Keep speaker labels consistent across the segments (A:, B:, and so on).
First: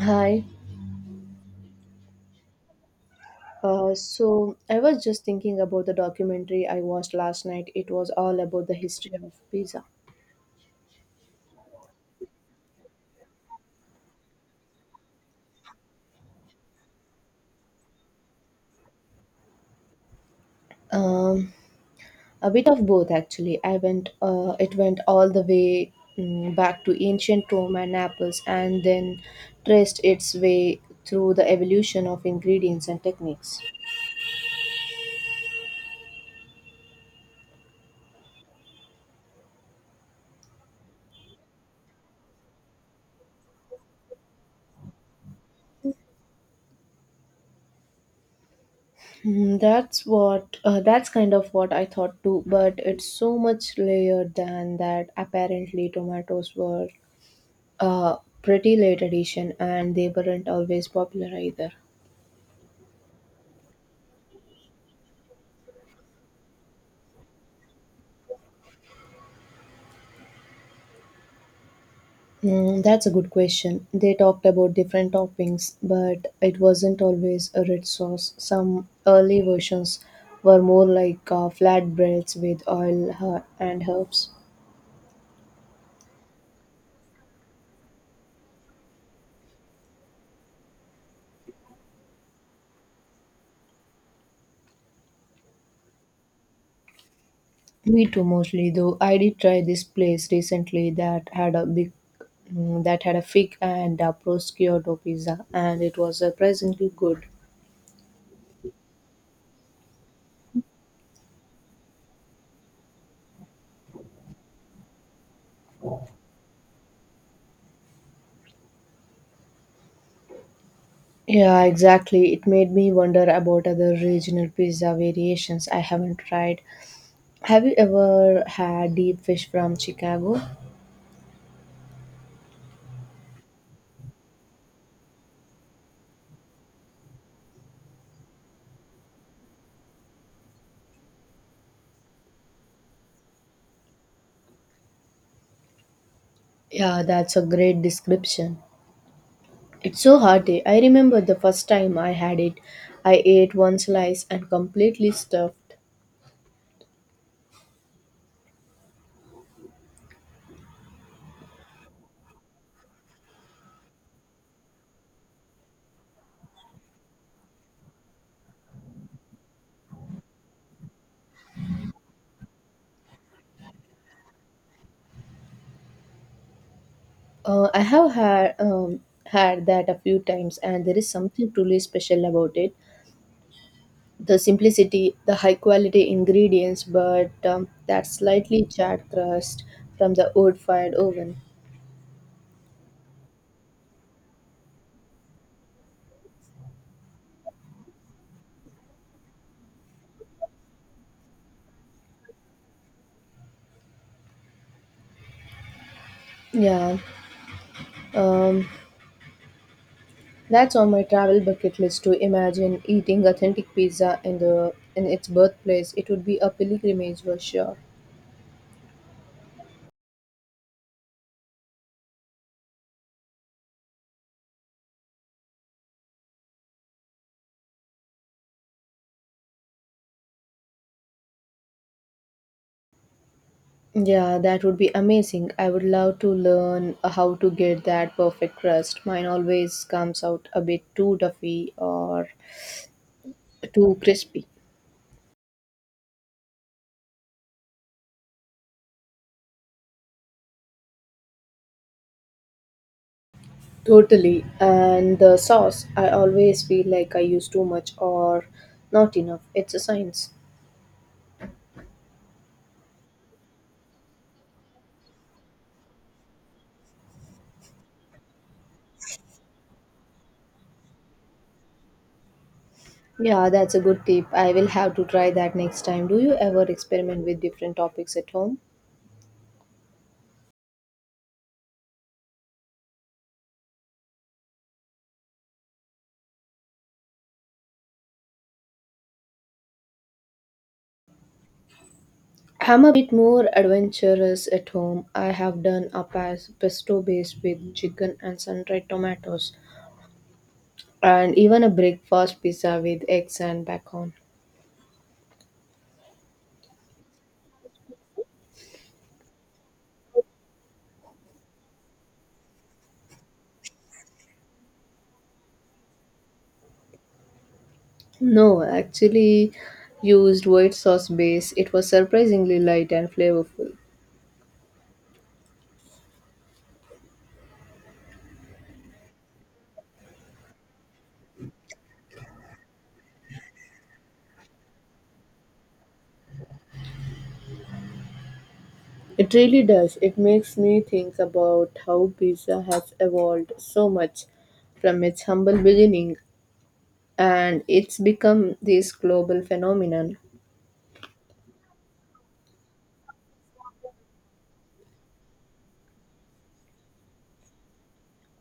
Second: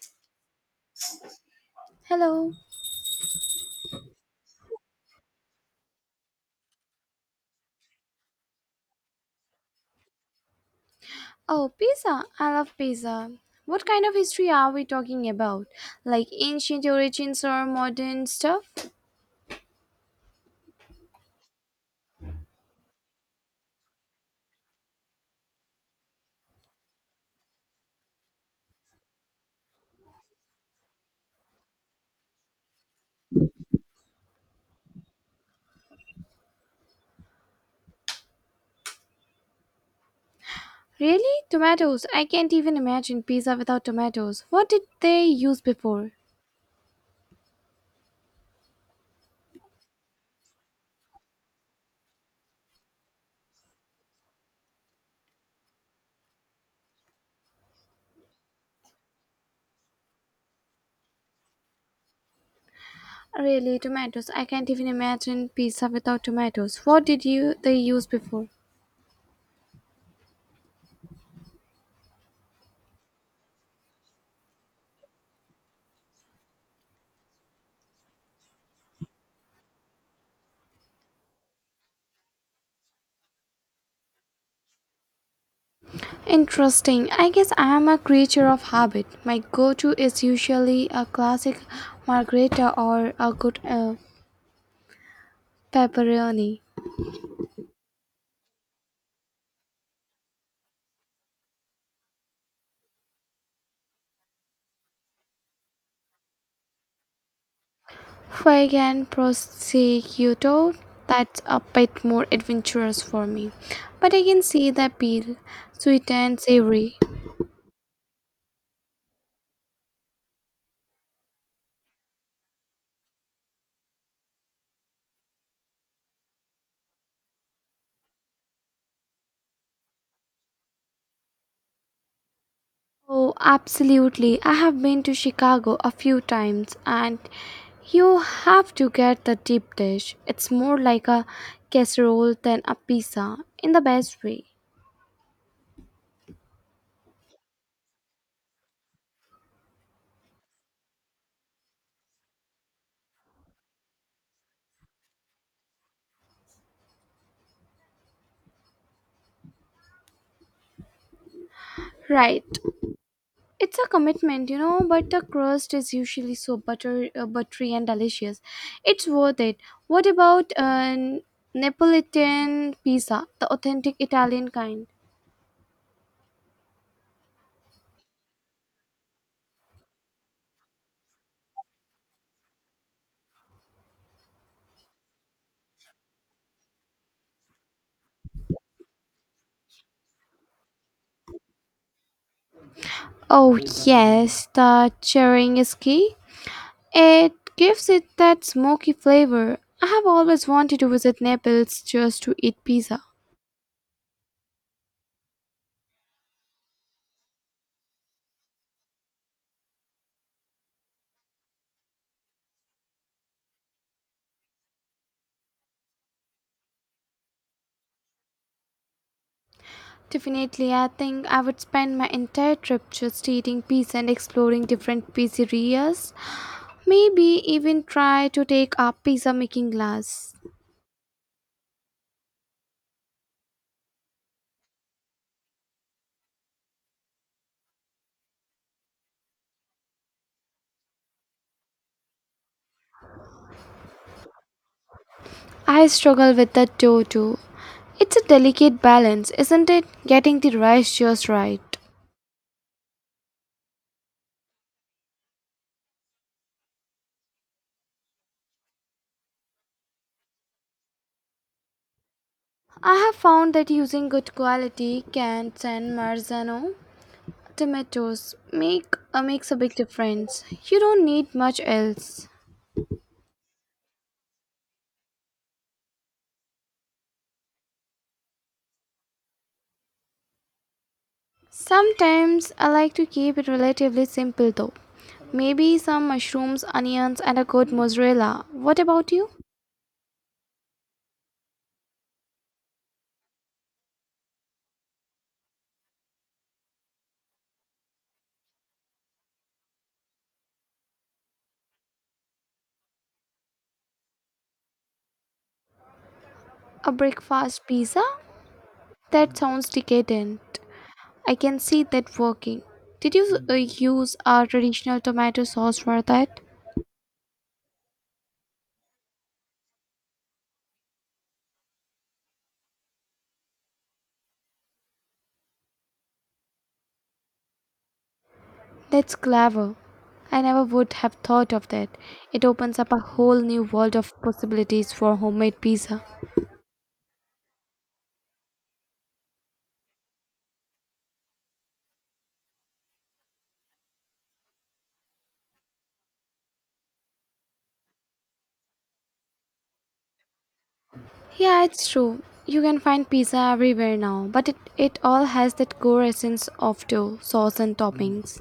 A: Hi.
B: Hello.
A: So I was just thinking about the documentary I watched last night. It was all about the history of pizza.
B: Oh, pizza. I love pizza. What kind of history are we talking about? Like ancient origins or modern stuff?
A: Um, a bit of both actually. I went. It went all the way back to ancient Rome and Naples, and then traced its way through the evolution of ingredients and techniques.
B: Really? Tomatoes. I can't even imagine pizza without tomatoes. What did they use before?
A: That's kind of what I thought too, but it's so much layered than that. Apparently, tomatoes were a pretty late edition, and they weren't always popular either.
B: Really, tomatoes. I can't even imagine pizza without tomatoes. What did you they use before?
A: That's a good question. They talked about different toppings, but it wasn't always a red sauce. Some early versions were more like flatbreads with oil and herbs.
B: Interesting. I guess I am a creature of habit. My go-to is usually a classic margherita or a good pepperoni.
A: Me too, mostly though. I did try this place recently that had a fig and a prosciutto pizza, and it was surprisingly good.
B: Fuegian Prosciutto, that's a bit more adventurous for me. But I can see the appeal, sweet and savory.
A: Yeah, exactly. It made me wonder about other regional pizza variations I haven't tried. Have you ever had deep fish from Chicago?
B: Oh, absolutely. I have been to Chicago a few times and you have to get the deep dish. It's more like a casserole than a pizza in the best way.
A: Yeah, that's a great description. It's so hearty. I remember the first time I had it. I ate one slice and completely stuffed.
B: Right. It's a commitment, you know, but the crust is usually so buttery and delicious. It's worth it. What about Neapolitan pizza, the authentic Italian kind?
A: I have had that a few times, and there is something truly special about it. The simplicity, the high quality ingredients, but that slightly charred crust from the wood fired oven.
B: Oh, yes, the cheering is key. It gives it that smoky flavor. I have always wanted to visit Naples just to eat pizza.
A: Yeah, um, that's on my travel bucket list to imagine eating authentic pizza in the in its birthplace. It would be a pilgrimage for sure.
B: Definitely, I think I would spend my entire trip just eating pizza and exploring different pizzerias. Maybe even try to take up pizza making class.
A: Yeah, that would be amazing. I would love to learn how to get that perfect crust. Mine always comes out a bit too duffy or too crispy.
B: I struggle with that too. It's a delicate balance, isn't it? Getting the ratios right.
A: Totally. And the sauce, I always feel like I use too much or not enough. It's a science.
B: I have found that using good quality canned and Marzano tomatoes makes a big difference. You don't need much else.
A: Yeah, that's a good tip. I will have to try that next time. Do you ever experiment with different topics at home?
B: Sometimes I like to keep it relatively simple though. Maybe some mushrooms, onions, and a good mozzarella. What about you?
A: I'm a bit more adventurous at home. I have done a pesto base with chicken and sun-dried tomatoes, and even a breakfast pizza with eggs and bacon.
B: A breakfast pizza? That sounds decadent. I can see that working. Did you use our traditional tomato sauce for that?
A: No, I actually used white sauce base. It was surprisingly light and flavorful.
B: That's clever. I never would have thought of that. It opens up a whole new world of possibilities for homemade pizza.
A: It really does. It makes me think about how pizza has evolved so much from its humble beginning, and it's become this global phenomenon.
B: Yeah, it's true. You can find pizza everywhere now, but it all has that core essence of dough, sauce, and toppings.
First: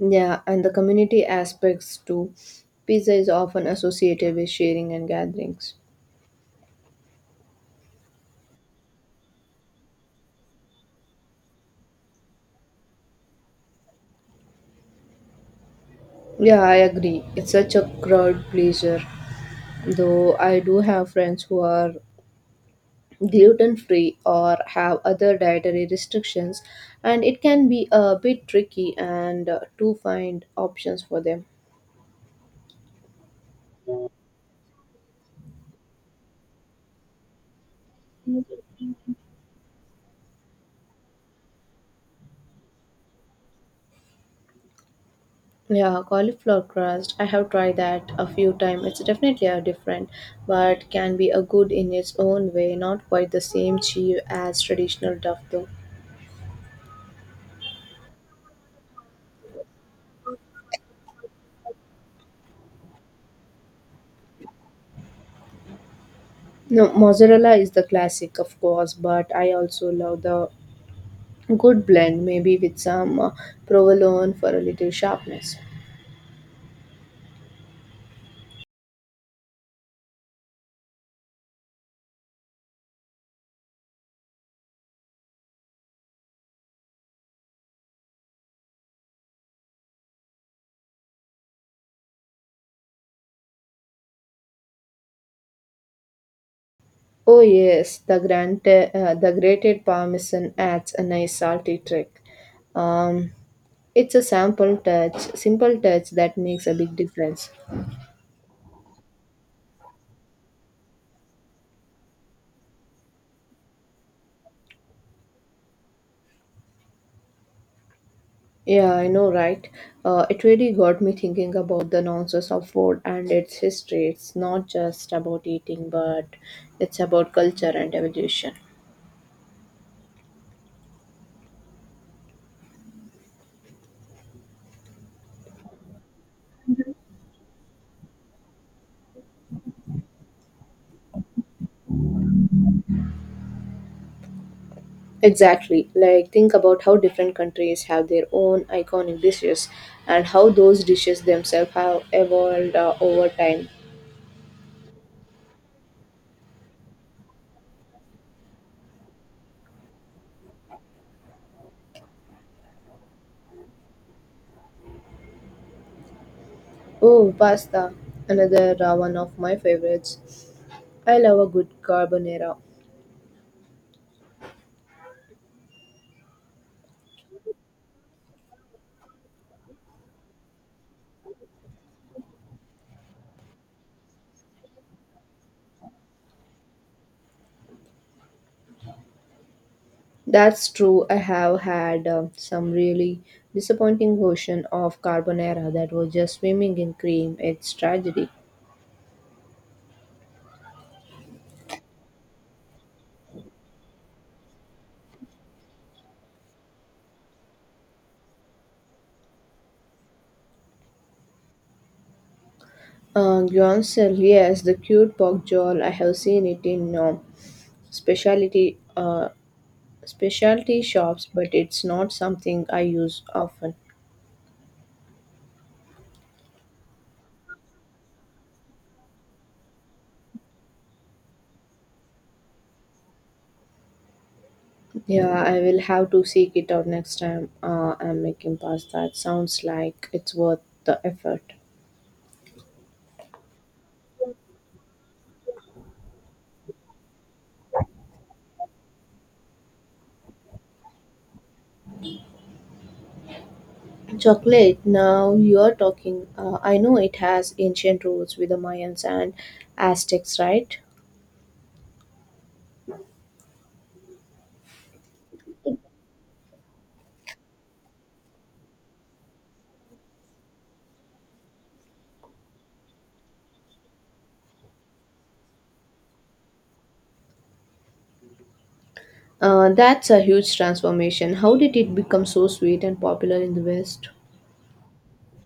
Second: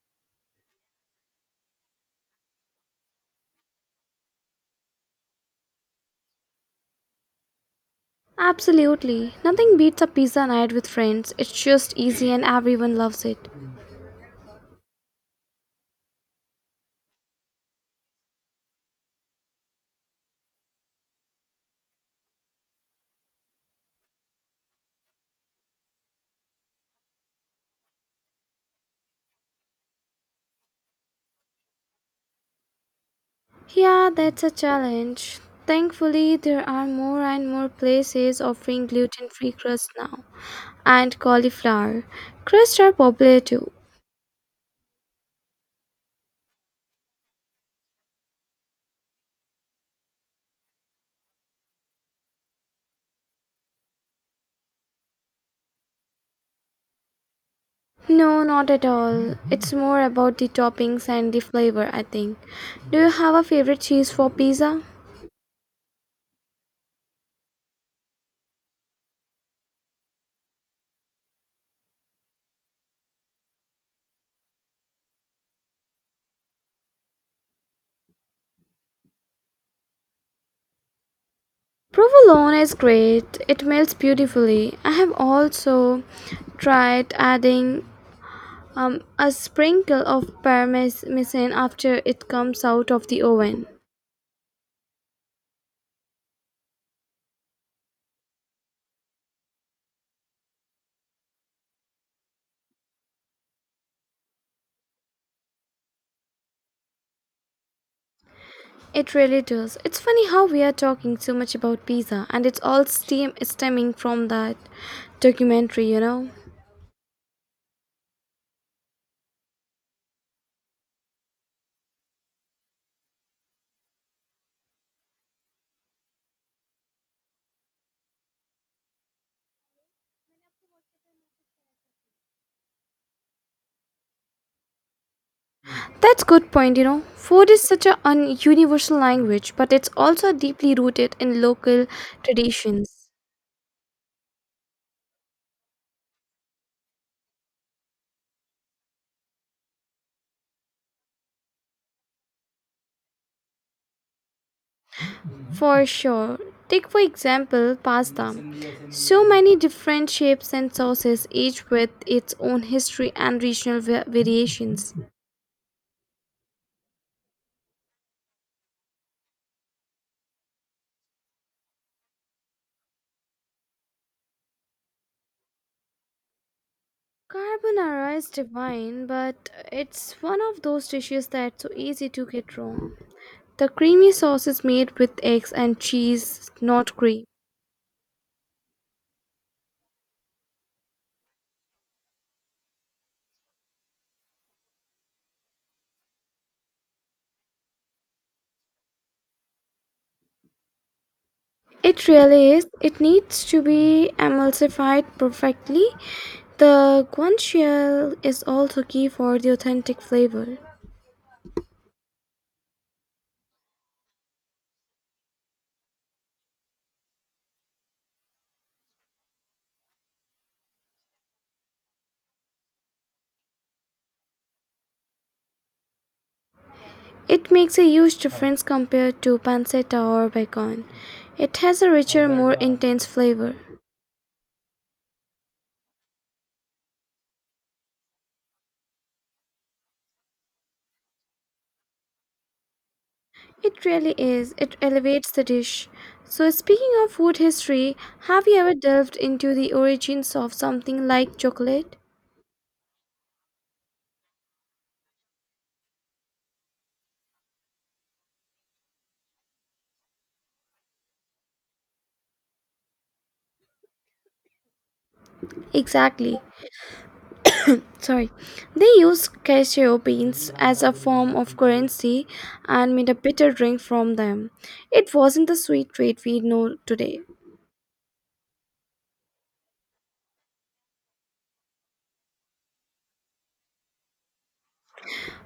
A: Yeah, and the community aspects too. Pizza is often associated with sharing and gatherings.
B: Absolutely. Nothing beats a pizza night with friends. It's just easy and everyone loves it.
A: Yeah, I agree. It's such a crowd pleaser. Though I do have friends who are gluten free or have other dietary restrictions, and it can be a bit tricky and to find options for them.
B: Yeah, that's a challenge. Thankfully, there are more and more places offering gluten free crust now, and cauliflower. Crusts are popular too.
A: Yeah, cauliflower crust, I have tried that a few times. It's definitely a different, but can be a good in its own way. Not quite the same cheese as traditional duff though.
B: No, not at all. It's more about the toppings and the flavor, I think. Do you have a favorite cheese for pizza?
A: No, mozzarella is the classic of course, but I also love the good blend, maybe with some provolone for a little sharpness.
B: Provolone is great, it melts beautifully. I have also tried adding a sprinkle of parmesan after it comes out of the oven.
A: Oh yes, the grand the grated parmesan adds a nice salty trick. Um, it's a simple touch that makes a big difference.
B: It really does. It's funny how we are talking so much about pizza and it's all stemming from that documentary, you know.
A: Yeah, I know, right? It really got me thinking about the nonsense of food and its history. It's not just about eating, but it's about culture and evolution.
B: That's good point, you know. Food is such a universal language, but it's also deeply rooted in local traditions.
A: Exactly. Like, think about how different countries have their own iconic dishes, and how those dishes themselves have evolved over time.
B: For sure. Take for example pasta. So many different shapes and sauces, each with its own history and regional variations.
A: Oh, pasta, another one of my favorites. I love a good carbonara.
B: Carbonara is divine, but it's one of those dishes that's so easy to get wrong. The creamy sauce is made with eggs and cheese, not cream.
A: That's true. I have had some really disappointing version of carbonara that was just swimming in cream. It's tragedy.
B: It really is. It needs to be emulsified perfectly. The guanciale is also key for the authentic flavor.
A: Guancel, yes, the cute pork jowl. I have seen it in specialty uh, specialty shops, but it's not something I use often.
B: It makes a huge difference compared to pancetta or bacon. It has a richer, more intense flavor.
A: Yeah, I will have to seek it out next time I'm making pasta. It sounds like it's worth the effort.
B: It really is. It elevates the dish. So, speaking of food history, have you ever delved into the origins of something like chocolate?
A: Chocolate, now you're talking. I know it has ancient roots with the Mayans and Aztecs, right?
B: Exactly. Sorry. They used cashew beans as a form of currency and made a bitter drink from them. It wasn't the sweet treat we know today.
A: That's a huge transformation. How did it become so sweet and popular in the West?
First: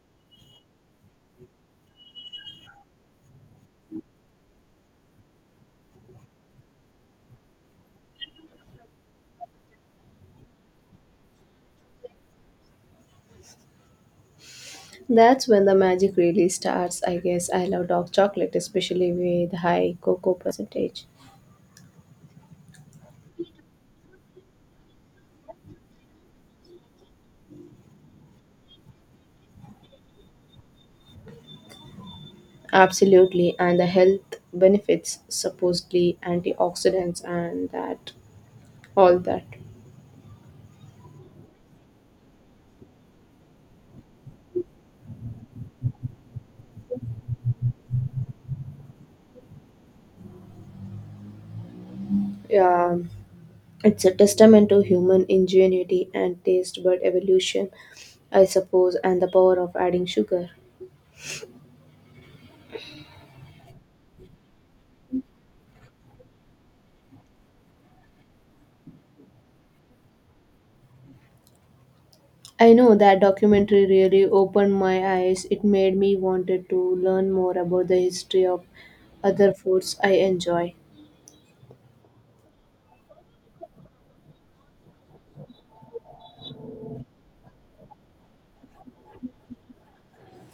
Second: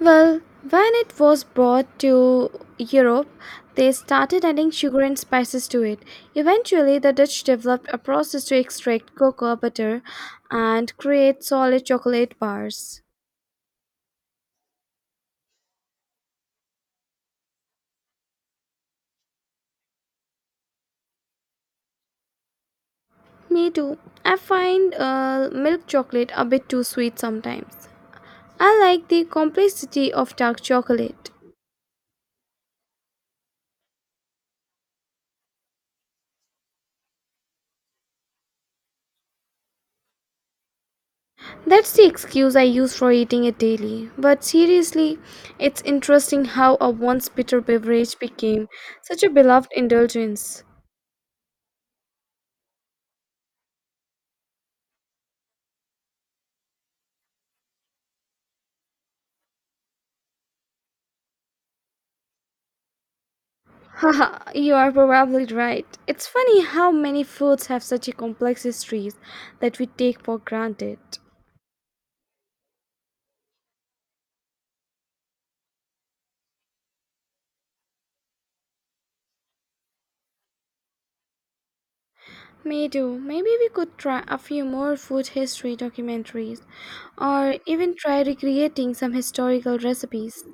B: Well, when it was brought to Europe, they started adding sugar and spices to it. Eventually, the Dutch developed a process to extract cocoa butter and create solid chocolate bars.
A: That's when the magic really starts, I guess. I love dark chocolate, especially with high cocoa percentage.
B: Me too. I find milk chocolate a bit too sweet sometimes. I like the complexity of dark chocolate.
A: Absolutely, and the health benefits, supposedly antioxidants and that all that.
B: That's the excuse I use for eating it daily. But seriously, it's interesting how a once bitter beverage became such a beloved indulgence.
A: Yeah, it's a testament to human ingenuity and taste bud evolution, I suppose, and the power of adding sugar.
B: Haha, you are probably right. It's funny how many foods have such a complex histories that we take for granted.
A: I know that documentary really opened my eyes. It made me wanted to learn more about the history of other foods I enjoy.
B: Me too. Maybe we could try a few more food history documentaries or even try recreating some historical recipes.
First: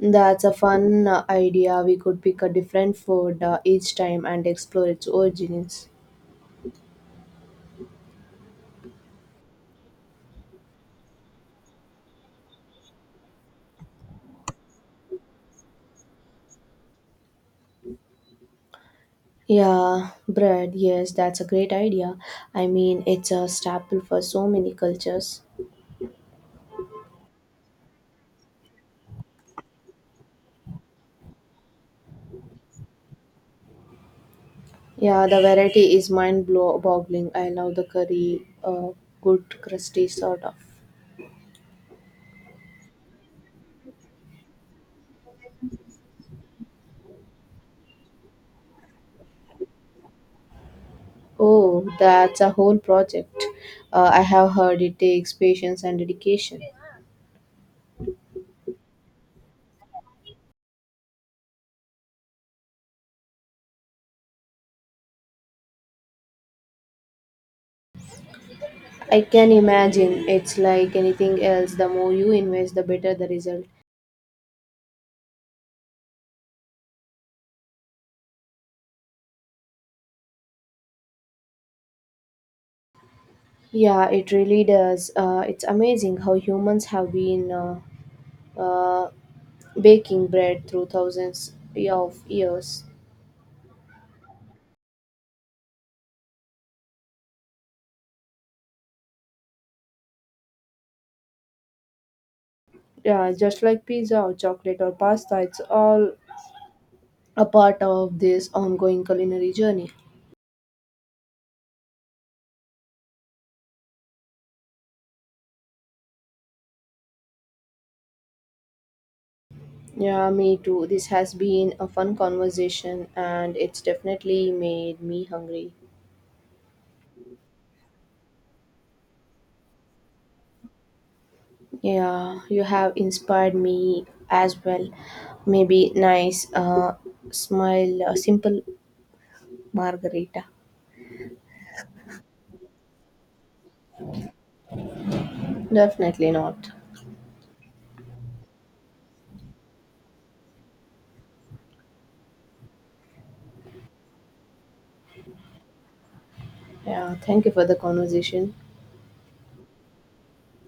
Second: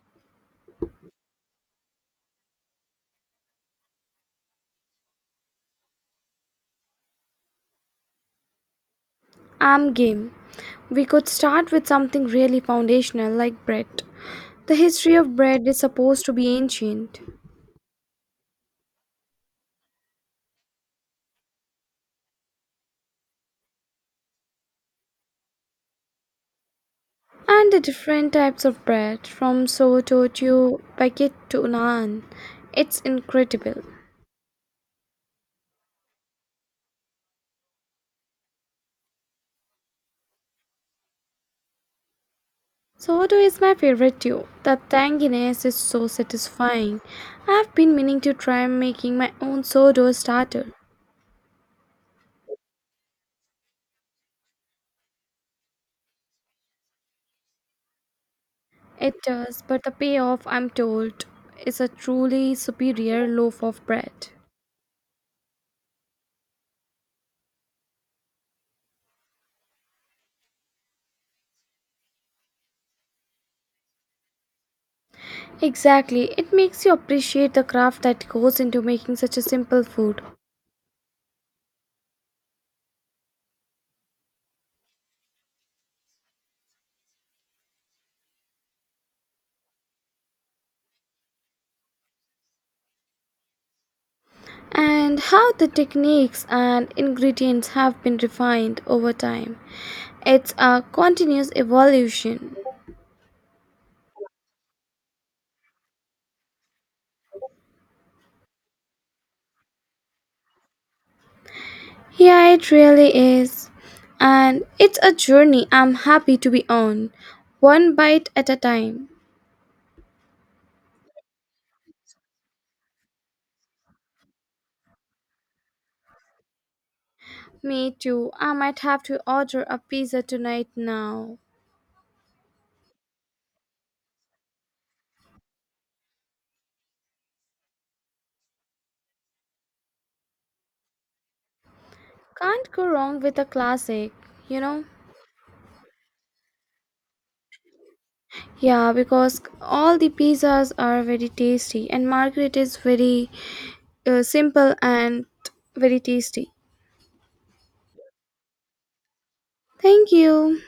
A: That's a fun idea. We could pick a different food each time and explore its origins.
B: I'm game. We could start with something really foundational like bread. The history of bread is supposed to be ancient,
A: Yeah, bread. Yes, that's a great idea. I mean, it's a staple for so many cultures.
B: and the different types of bread, from sourdough to baguette to naan, it's incredible.
A: Yeah, the variety is mind blow boggling. I love the curry, good crusty sort of.
B: Sourdough is my favorite too. The tanginess is so satisfying. I've been meaning to try making my own sourdough starter.
A: Oh, that's a whole project. I have heard it takes patience and dedication.
B: It does, but the payoff, I'm told, is a truly superior loaf of bread.
A: I can imagine it's like anything else. The more you invest, the better the result.
B: Exactly, it makes you appreciate the craft that goes into making such a simple food.
A: Yeah, it really does. It's amazing how humans have been uh, baking bread through thousands of years.
B: And how the techniques and ingredients have been refined over time. It's a continuous evolution.
A: Yeah, just like pizza or chocolate or pasta, it's all a part of this ongoing culinary journey.
B: Yeah, it really is. And it's a journey I'm happy to be on, one bite at a time.
A: Yeah, me too. This has been a fun conversation, and it's definitely made me hungry.
B: Me too. I might have to order a pizza tonight now.
A: Yeah, you have inspired me as well. Maybe simple margarita.
B: Can't go wrong with a classic, you know?
A: Definitely not.
B: Yeah, because all the pizzas are very tasty, and Margaret is very simple and very tasty.
A: Yeah, thank you for the conversation.
B: Thank you.